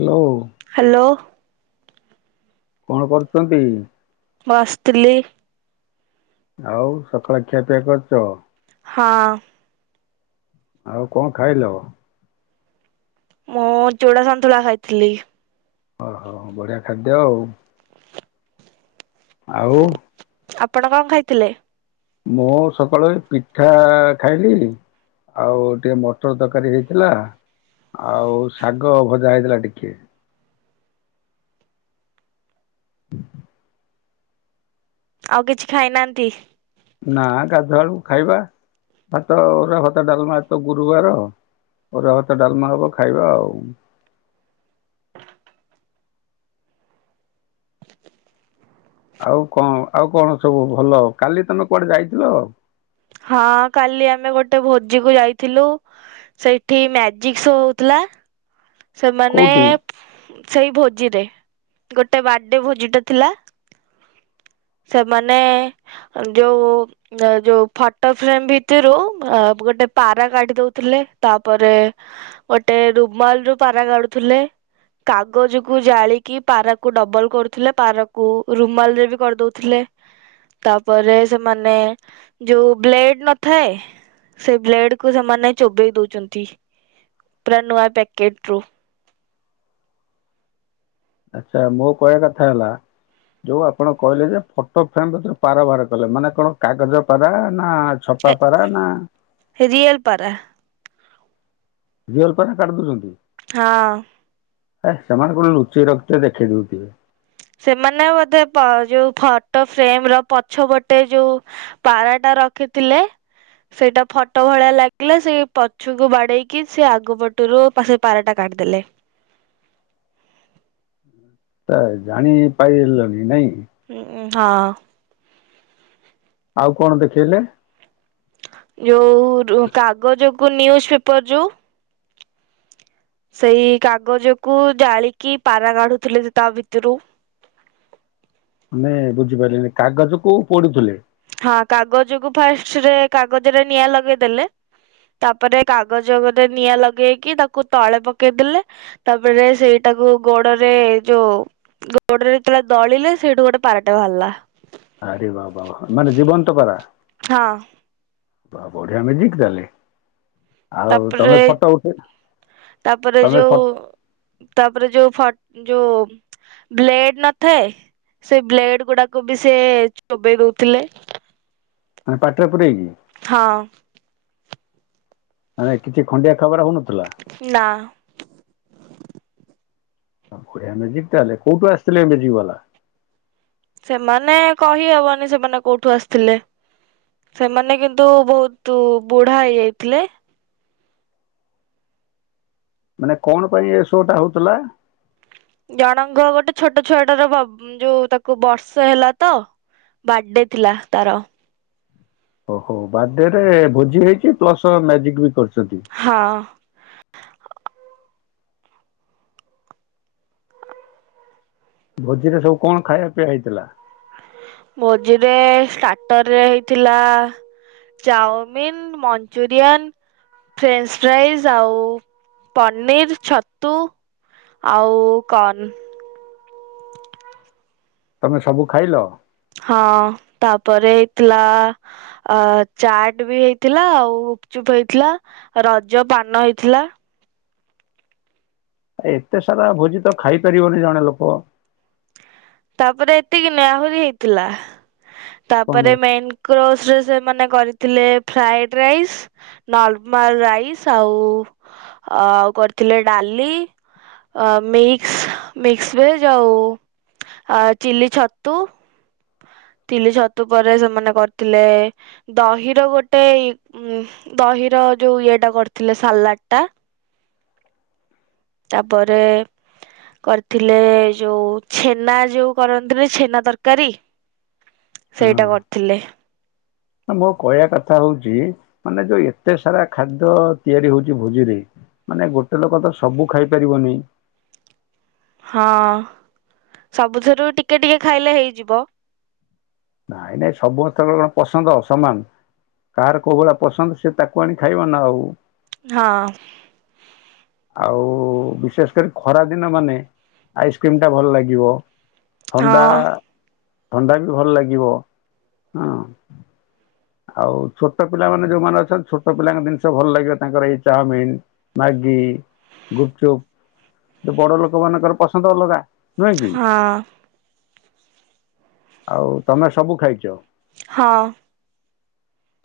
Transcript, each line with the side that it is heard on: left: Hello
right: hello
left: କଣ କରୁଚନ୍ତି?
right: ବସ୍ ଥିଲି
left: ଆଉ ସକାଳ ଖିଆପିଆ କରିଛ?
right: ହଁ
left: ଆଉ କଣ ଖାଇଲ?
right: ମୁଁ ଚୁଡ଼ା ସନ୍ତୁଳା ଖାଇଥିଲି।
left: ଓହୋ ବଢିଆ ଖାଦ୍ୟ ଆଉ ଆଉ
right: ଆପଣ କଣ ଖାଇଥିଲେ?
left: ମୁଁ ସକାଳୁ ଏଇ ପିଠା ଖାଇଲି ଆଉ ଟିକେ ମଟର ତରକାରୀ ହେଇଥିଲା। ଆଉ ଶାଗ ଭଜା ହେଇଥିଲା ଟିକେ [inaudible]
right: ଆଉ କିଛି ଖାଇନାହାନ୍ତି?
left: ନା ଗାଧୁଆବେଳକୁ ଖାଇବା ଭାତ ଅରୁଆ ଭାତ ଡାଲ୍ମା ଆଜିତ ଗୁରୁବାର ଅରୁଆ ଭାତ ଡାଲ୍‌ମା ହବ ଖାଇବା ଆଉ ଆଉ କଣ ଆଉ କଣ ସବୁ ଭଲ, କାଲି ତମେ କୁଆଡେ ଯାଇଥିଲ?
right: ହଁ କାଲି ଆମେ ଗୋଟେ ଭୋଜି କୁ ଯାଇଥିଲୁ। ସେଇଠି ମ୍ୟାଜିକ୍ ଶୋ ହଉଥିଲା। ସେମାନେ
left: କୋଉଠି?
right: ସେଇ ଭୋଜିରେ ଗୋଟେ ବାର୍ଥଡେ ଭୋଜିଟା ଥିଲା। ସେମାନେ ଯୋଉ ଯୋଉ ଫଟୋଫ୍ରେମ ଭିତରୁ ଗୋଟେ ପାରା ରାଇଡ୍ ଦଉଥିଲେ ତାପରେ ଗୋଟେ ରୁମାଲ୍ ରୁ ପାରା କାଢୁଥିଲେ। କାଗଜକୁ ଜାଳିକି ପାରାକୁ ଡବଲ କରୁଥିଲେ ପାରାକୁ ରୁ ରୁମାଲ୍ ରେ ବି କରିଦଉଥିଲେ। ତାପରେ ସେମାନେ ଯୋଉ ବ୍ଲେଡ ନଥାଏ। ସେ ବ୍ଲେଡ୍ କୁ ସେମାନେ ଚୋବେଇ ଦଉଛନ୍ତି ପୁରା ନୂଆ ପ୍ୟାକେଟରୁ
left: ଆଚ୍ଛା ମୋ କହିବା କଥା ହେଲା ଯୋଉ ଆପଣ କହିଲେ ଯେ ଫଟୋ ଫ୍ରେମ୍ ଭିତରୁ ପାରା ବାହାର କଲେ ମାନେ କଣ କାଗଜ ପାରା ନା ସପା ପାରା ନା
right: ରିଏଲ୍ ପାରା
left: ରିୟଲ ପାରା କାଢି ଦଉଛନ୍ତି!
right: ହଁ
left: ହେ ସେମାନେ କୋଉଠି ଲୁଚେଇ ରଖିଥିବେ ଦେଖେଇ ଦେଉଥିବେ।
right: ସେମାନେ ବୋଧେ ପ-ଅ ଯୋଉ ଫଟୋ ଫ୍ରେମର ପଛପଟେ ଯୋଉ ପାରାଟା ରଖିଥିଲେ ସେଇଟା ଫଟୋ ଭଳିଆ ଲାଗିଲା ସେଇ ପଛୁକୁ ବାଡେଇକି ସେ ଆଗ ପଟରୁ ପା ସେ ପାରାଟା କାଢ଼ିଦେଲେ।
left: ତ ଜାଣିପାଇଲନି, ନାଇଁ?
right: ହୁଁ-ଉଁ-ଉଁ ହଁ।
left: ଆଉ କଣ ଦେଖେଇଲେ?
right: ଯୋଉ-ଉ-ଉ ରୁ କାଗଜକୁ ନ୍ୟୁଜ ପେପର ଯୋଉ ସେଇ କାଗଜକୁ ଜାଳିକି ପାରା କାଢୁଥିଲେ ଯେ ତା ଭିତରୁ।
left: ମାନେ ବୁଝିପାରିଲିନି, କାଗଜକୁୁ ପୋଡୁଥିଲେ?
right: ହଁ କାଗଜକୁ ଫାଷ୍ଟରେ କାଗଜରେ ନିଆଁ ଲଗେଇଦେଲେ। ତାପରେ କାଗଜଗରେ ନିଆଁ ଲଗେଇକି ତାକୁ ତଳେ ପକେଇଦଲେ। ତାପରେ ସେଇଟାକୁ ଗୋଡରେ ଯୋଉ ଗୋଡରେ ଯେତେବେଳେ ଦଳିଲେ ସେଇଠୁ ଗୋଟେ ପାରାଟେ ବାହାରିଲା।
left: ଆରେ ବା-ବା-ବା ମାନେ ଜୀବନ୍ତ ପାରା?
right: ହଁ।
left: ବାଃ ବଢିଆ ମେଜିକ୍ ତାହେଲେ। ଆଉ
right: ତାପରେ,
left: ତମେ ଫଟୋ ଉଠେଇ
right: ତାପରେ
left: ତମେ ଫ
right: ଯୋଉ ତାପରେ ଯୋଉ ଫ ଯୋଉ ବ୍ଲେଡ ନଥାଏ ସେ ବ୍ଲେଡ ଗୁଡାକୁ ବି ସେ ଚୋବେଇ ଦେଉଥିଲେ।
left: ମାନେ ପାଟିରେ ପୁରେଇକି?
right: ହଁ।
left: ମାନେ କିଛି ଖଣ୍ଡିଆ ଖାବରା ହଉ ନଥିଲା?
right: ନା।
left: ଆଉ ବଢିଆ ମେଜିକ୍ ତାହେଲେ, କୋଉଠୁ ଆସିଥିଲେ ଏ ମେଜିକ୍ ବାଲା?
right: ସେମାନେ କହି ହବନି ସେମାନେ କୋଉଠୁ ଆସିଥିଲେ। ସେମାନେ କିନ୍ତୁ ବହୁତ ବୁଢ଼ା ହେଇ ଯାଇଥିଲେ।
left: ମାନେ କଣ ପାଇଁ ଏ ଶୋ ଟା ହଉଥିଲା?
right: ଜଣଙ୍କ ଗୋଟେ ଛୋଟ ଛୁଆଟାର ବ ଯୋଉ ତାକୁ ବର୍ଷେ ହେଲା ତ। ବାର୍ଥଡେ ଥିଲା ତାର।
left: ଓହୋଃ, ବାର୍ଥଡେରେ ଭୋଜି ହେଇଛି ପ୍ଲସ ମ୍ୟାଜିକ୍ ବି କରିଛନ୍ତି।
right: ହଁ।
left: ଭୋଜିରେ ସବୁ କଣ ଖାଇବା ପିଇବା ହେଇଥିଲା?
right: ଭୋଜିରେ ଷ୍ଟାର୍ଟରରେ ହେଇଥିଲା ଚାଓମିିନ୍ ମଞ୍ଚୁରିୟନ ଫ୍ରେଞ୍ଚ୍ ଫ୍ରାଇଜ୍ ଆଉ-ଉ ପନିର ଛତୁ। ଆଉ କର୍ଣ୍ଣ।
left: ତମେ ସବୁ ଖାଇଲ?
right: ହଁଅ ତାପରେ ହେଇଥିଲା ଅ-ଅ ଚାଟ୍ ବି ହେଇଥିଲା ଆଉ ଗୁପଚୁପ ହେଇଥିଲା ରଜ ପାନ ହେଇଥିଲା।
left: ଏତେ ସାରା ଭୋଜି ତ ଖାଇ ପାରିବନି ଜଣେ ଲୋକ।
right: ତାପରେ ଏତିକି ନୁହେଁ ଆହୁରି ହେଇଥିଲା,
left: କଣ
right: ତାପରେ ମେନ୍ କ୍ରୋସରେ ସେମାନେ କରିଥିଲେ ଫ୍ରାଏଡ୍ ରାଇସ୍ ନର୍ମାଲ ରାଇସ୍ ଆଉ-ଆଉ କରିଥିଲେ ଡାଲି ଅ ମିକ୍ସ ମିକ୍ସ ଭେଜ ଆଉ ଆ ଚିଲି ଛତୁ ଚିଲି ଛତୁ ପରେ ସେମାନେ କରିଥିଲେ ଦହିର ଗୋଟେ ଉ ଦହିର ଯୋଉ ଇଏଟା କରିଥିଲେ ସାଲାଡ ଟା। ତାପରେ କରିଥିଲେ ଯୋଉ ଛେନା ଯୋଉ କରନ୍ତିନ ଛେନା ତରକାରୀ ସେଇଟା
left: ହଁ
right: କରିଥିଲେ।
left: ମୋ କହିବା କଥା ହଉଛି ମାନେ ଯୋଉ ଏତେ ସାରା ଖାଦ୍ୟ ତିଆରି ହଉଛି ଭୋଜିରେ ମାନେ ଗୋଟେ ଲୋକ ତ ସବୁ ଖାଇପାରିବନି।
right: ହଁ ସବୁଥିରୁ ଟିକେ ଟିକେ ଖାଇଲେ ହେଇଯିବ।
left: ନାଇଁ ନାଇଁ ସମସ୍ତଙ୍କ କଣ ପସନ୍ଦ ସମାନ। କାହାର କୋଉ ଭଳିଆ ପସନ୍ଦ ସେ ତାକୁ ଆଣି ଖାଇବ ନା ଆଉ।
right: ହଁ
left: ଆଉ ବିଶେଷ କରି ଖରା ଦିନ ମାନେ ଆଇସ୍କ୍ରିମ ଟା ଭଲ ଲାଗିବ।
right: ହଁ
left: ଥଣ୍ଡା ଥଣ୍ଡା ବି ଭଲ ଲାଗିବ ହୁଁ। ଆଉ ଛୋଟ ପିଲାମାନେ ଯୋଉମାନେ ଅଛନ୍ତି ଛୋଟ ପିଲାଙ୍କ ଜିନିଷ ଭଲ ଲାଗିବ। ତାଙ୍କର ଏଇ ଚାଓମିନ ମ୍ୟାଗି, ଗୁପଚୁପ ବଡ଼ଲୋକ ମାନଙ୍କର ପସନ୍ଦ ଅଲଗା ନୁହେଁ କି,
right: ହଁ
left: ଆଉ ତମେ ସବୁ ଖାଇଛ?
right: ହଁ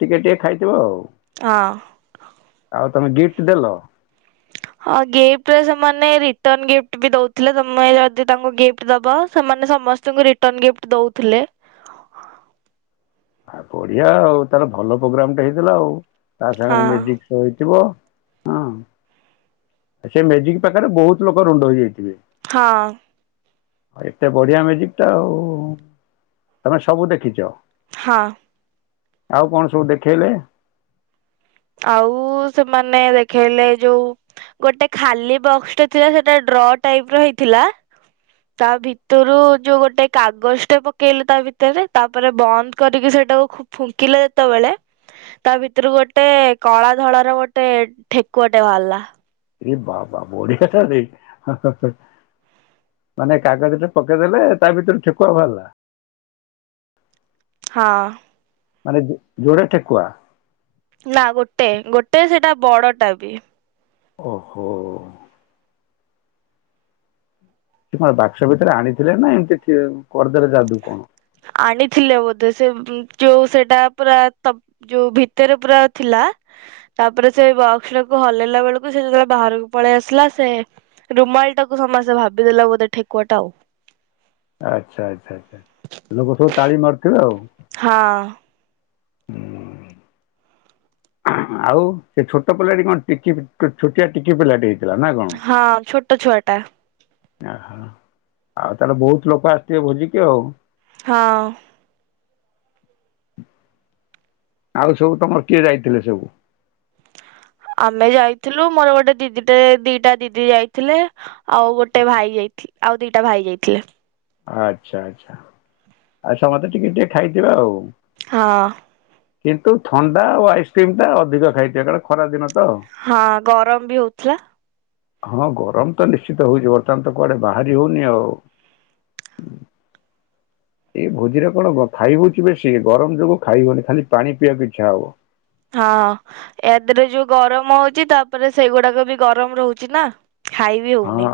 left: ଟିକେ ଟିକେ ଖାଇଥିବ ଆଉ।
right: ହଁ
left: ଆଉ ତମେ ଗିଫ୍ଟ ଦେଲ।
right: ହଁ ଗିଫ୍ଟରେ ସେମାନେ ରିଟର୍ନ ଗିଫ୍ଟ ବି ଦଉଥିଲେ, ତମେ ଯଦି ତାଙ୍କୁ ଗିଫ୍ଟ ଗିଫ୍ଟ ଦବ ସେମାନେ ସମସ୍ତଙ୍କୁ ରିଟର୍ନ ଗିଫ୍ଟ ଦଉଥିଲେ।
left: ଆ ବଢିଆ ଆଉ ତାର ଭଲ ପ୍ରୋଗ୍ରାମ ଟା ହେଇଥିଲା ଆଉ। ତା
right: ହଁ
left: ସାଙ୍ଗରେ ମେଡିସ୍ ଶୋଇଥିବ ହଁ। ସେ ମେଜିକ ପାଖରେ ବହୁତ ଲୋକ ରୁଣ୍ଡ ହୋଇଯାଇଥିବେ।
right: ହଁ
left: ହ ଏତେ ବଢ଼ିଆ ମେଜିକ ଟା ଆଉ। ତମେ ସବୁ ଦେଖିଛ।
right: ହଁ
left: ଆଉ କଣ ସବୁ ଦେଖେଇଲେ?
right: ଆଉ ସେମାନେ ଦେଖେଇଲେ ଯୋଉ ଗୋଟେ ଖାଲି ବକ୍ସଟା ଥିଲା ସେଟା ଡ୍ର ଟାଇପ ର ହେଇଥିଲା ତା ଭିତରୁ ଯୋଉ ଗୋଟେ କାଗଜ ଟେ ପକେଇଲେ ତା ଭିତରେ ତାପରେ ବନ୍ଦ କରିକି ସେଇଟାକୁ ଫୁଙ୍କିଲା ଯେତେବେଳେ ତା ଭିତରୁ ଗୋଟେ କଳା ଧଳ ର ଗୋଟେ ଠେକୁଆଟେ ବାହାରିଲା।
left: ଏ ବାବା ବଢ଼ିଆଟା ଯେ ମାନେ କାଗଜ ଟେ ପକେଇଦେଲେ ତା ଭିତରୁ ଠେକୁଆ ବାହାରିଲା।
right: ହଁ
left: ମାନେ ଜୋ ଯୋଡ଼େ ଠେକୁଆ।
right: ନା ଗୋଟେ ଗୋଟେ ସେଇଟା ବଡ଼ଟା ବି
left: ଓହୋ ସେ କଣ ବାକ୍ସ ଭିତରେ ଆଣିଥିଲେ ନା ଏମିତି କରିଦେଲେ ଯାଦୁ କଣ?
right: ଆଣିଥିଲେ ବୋଧେ ସେ ଯୋଉ ସେଟା ପୁରା ତ ଯୋଉ ଭିତରେ ପୁରା ଥିଲା ତାପରେ ସେ ବକ୍ସଟାକୁ ହଲେଇଲା ବେଳକୁ ସେ ଯେତେବେଳେ ବାହାରକୁ ପଳେଇ ଆସିଲା ସେ ରୁମାଲ ଟାକୁ ସମସ୍ତେ ଭାବିଦେଲା ବୋଧେ ଠେକୁଆ ଟା ଆଉ।
left: ଆଚ୍ଛା ଆଚ୍ଛା ଆଚ୍ଛା ଲୋକ ସବୁ ତାଳି ମାରୁିଥିବେ ଆଉ।
right: ହଁ।
left: ଆଉ ସେ ଛୋଟ ପିଲାଟି କଣ ଟିକି ଛୋଟିଆ ଟିକି ପିଲାଟି ହେଇଥିଲା ନା କଣ?
right: ହଁ ଛୋଟ ଛୁଆ ଟା।
left: ଓହୋ ଆଉ ତାହେଲେ ବହୁତ ଲୋକ ଆସିଥିବେ ଭୋଜିିକ ଆଉ।
right: ହଁ।
left: ଆଉ ସବୁ ତମର କିଏ ଯାଇଥିଲେ ସବୁ।
right: ଆମେ ଯାଇଥିଲୁ ମୋର ଗୋଟେ ଦିଦିଟେ ଦିଟା ଦିଦି ଯାଇଥିଲେ। ଆଉ ଗୋଟେ ଭାଇ ଯାଇଥିଲି ଆଉ ଦିଟା ଭାଇ ଯାଇଥିଲେ।
left: ଆଚ୍ଛା ଆଚ୍ଛା ଆଉ ସମସ୍ତେ ଟିକେ ଟିକେ ଖାଇଥିବେ ଆଉ।
right: ହଁ।
left: କିନ୍ତୁ ଥଣ୍ଡା ଆଉ ଆଇସ୍କ୍ରିମ୍ ଟା ଅଧିକ ଖାଇଥିବେ କାରଣ ଖରା ଦିନ ତ।
right: ହଁ ଗରମ ବି ହଉଥିଲା।
left: ହଁ ଗରମ ତ ନିଶ୍ଚିତ ହଉଛି ବର୍ତ୍ତମାନ ତ କୁଆଡେ ବାହାରି ହଉନି ଆଉ। ଏଇ ଭୋଜିରେ କଣ ଖାଇ ହଉଛି ବେଶୀ ଗରମ ଯୋଗୁ ଖାଇ ହଉନି ଖାଲି ପାଣି ପିଇବାକୁ ଇଚ୍ଛା ହବ।
right: ହଁ ୟା ଦେହରେ ଯୋଉ ଗରମ ହଉଛି ତାପରେ ସେଇଗୁଡାକ ବି ଗରମ ରହୁଛି ନା। ଖାଇ ବିି
left: ହଁ
right: ହଉନି।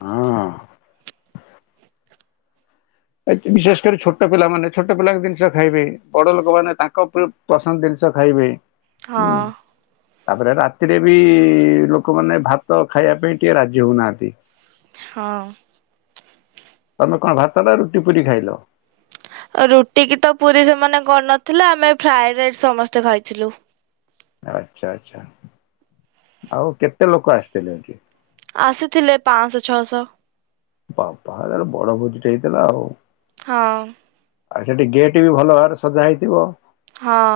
left: ହଁ। ବିଶେଷ କରି ଛୋଟ ପିଲାମାନେ ଛୋଟ ପିଲାଙ୍କ ଜିନିଷ ଖାଇବେ ବଡ ଲୋକମାନେ ତାଙ୍କ ପସନ୍ଦ ଜିନିଷ ଖାଇବେ ହୁଁ।
right: ହଁ
left: ତାପରେ ରାତିରେ ବି ଲୋକମାନେ ଭାତ ଖାଇବା ପାଇଁ ଟିକେ ରାଜି ହଉନାହାନ୍ତି।
right: ହଁ।
left: ତମେ କଣ ଭାତନା ରୁଟି ପୁରୀ ଖାଇଲ।
right: ରୁଟି କି ତ ପୁରୀ ସେମାନେ କରିନଥିଲେ ଆମେ ଫ୍ରାଏଡ ରାଇସ୍ ସମସ୍ତେ ଖାଇଥିଲୁ।
left: ଆଚ୍ଛା ଆଚ୍ଛା ଆଉ କେତେ ଲୋକ ଆସିଥିଲେ।
right: ଆସିଥିଲେ ପାଞ୍ଚଶହ ଛଅଶହ।
left: ବାପାରି ବଡ ଭୋଜିଟେ ହେଇଥିଲା ଆଉ।
right: ହଁ।
left: ଆଉ ସେଠି ଗେଟ୍ ବି ଭଲ ଭାବରେ ସଜା ହେଇଥିବ।
right: ହଁ।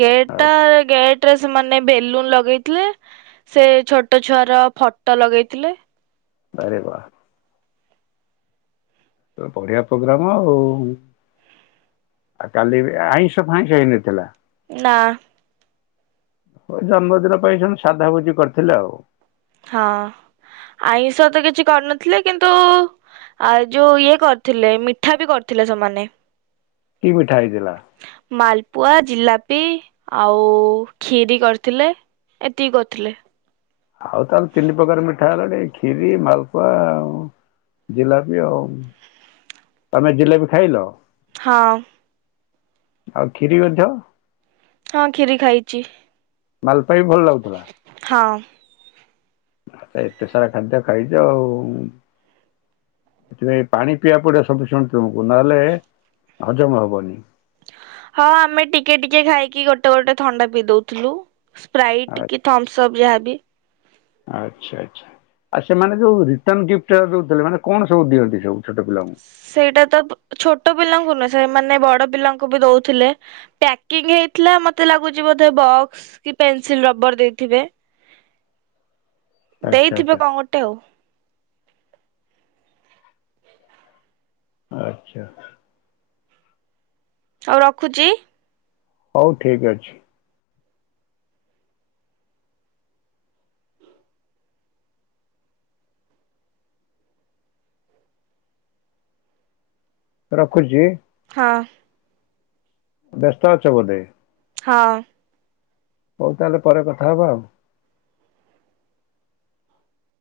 right: ଗେଟ୍ ଗେଟରେ ସେମାନେ ବେଲୁନ ଲଗେଇଥିଲେ। ସେ ଛୋଟ ଛୁଆର ଫଟୋ ଲଗେଇଥିଲେ।
left: ଆରେ ବା। ତ ବଢିଆ ପୋଗ୍ରାମ ଆଉ। ଆଉ କାଲି ବି ଆଇଁଷ ଫାଇଁଷ ହେଇନଥିଲା।
right: ନା।
left: ଓ ଜନ୍ମଦିନ ପାଇଁ ସବୁ ସାଧା ଭୋଜି କରିଥିଲେ ଆଉ।
right: ହଁ ଆଇଁଷ ତ କିଛି କରିନଥିଲେ କିନ୍ତୁ ଆଉ ଯୋଉ ଇଏ କରିଥିଲେ ମିଠା ବି କରିଥିଲେ ସେମାନେ।
left: କି ମିଠା ହେଇଥିଲା?
right: ମାଲପୁଆ ଜିଲାପି ଆଉ ଖିରି କରିଥିଲେ। ଏତିକି କରିଥିଲେ।
left: ଆଉ ତାହେଲେ ତିନି ପ୍ରକାର ମିଠା ହେଲାଣି କ୍ଷୀରି ମାଲପୁଆ ଆଉ। ଜିଲାପି ଆଉ ତମେ ଜିଲାପି ଖାଇଲ?
right: ହଁ
left: ଆଉ କ୍ଷୀରି ମଧ୍ୟ
right: ହଁ ଖୀରି ଖାଇଛି
left: ମାଲପୁଆ ବି ଭଲ ଲାଗୁଥିଲା
right: ହଁ
left: ଆଚ୍ଛା ଏତେ ସାରା ଖାଦ୍ୟ ଖାଇଛ ଆଉ ସେଥିପାଇଁ ପାଣି ପିଇବା ପଡିବ ସଫିଶିଏଣ୍ଟ ତୁମକୁ ନହେଲେ ହଜମ ହବନି
right: ହଁ ଆମେ ଟିକେ ଟିକେ ଖାଇକି ଗୋଟେ ଗୋଟେ ଥଣ୍ଡା ପିଇ ଦଉଥିଲୁ ସ୍ପ୍ରାଇଟ୍
left: ଆ-
right: କି ଥମ୍ସଅପ୍ ଯାହାବି
left: ଆଚ୍ଛା ଆଚ୍ଛା ଆଉ ସେମାନେ ଯୋଉ ରିଟନ ଗିଫ୍ଟ ଦଉଥିଲେ ମାନେ କଣ ସବୁ ଦିଅନ୍ତି ସବୁ ଛୋଟ ପିଲାଙ୍କୁ
right: ସେଇଟା ତ ଛୋଟ ପିଲାଙ୍କୁ ନୁହେଁ ସେମାନେ ବଡ ପିଲାଙ୍କୁ ବି ଦଉଥିଲେ ପ୍ୟାକିଂ ହେଇଥିଲା ମତେ ଲାଗୁଛି ବୋଧେ ବକ୍ସ କି ପେନସିଲ ରବର ଦେଇଥିବେ
left: [unintelligible] ଆଚ୍ଛା।
right: ଦେଇଥିବେ କଣ ଗୋଟେ ଆଉ
left: ଆଚ୍ଛା
right: ହଉ ରଖୁଛି
left: ହଉ ଠିକ ଅଛି ରଖୁଛି
right: ହଁ
left: ବ୍ୟସ୍ତ ଅଛ ବୋଧେ
right: ହଁ
left: ହଉ ତାହେଲେ ପରେ କଥା ହବା ଆଉ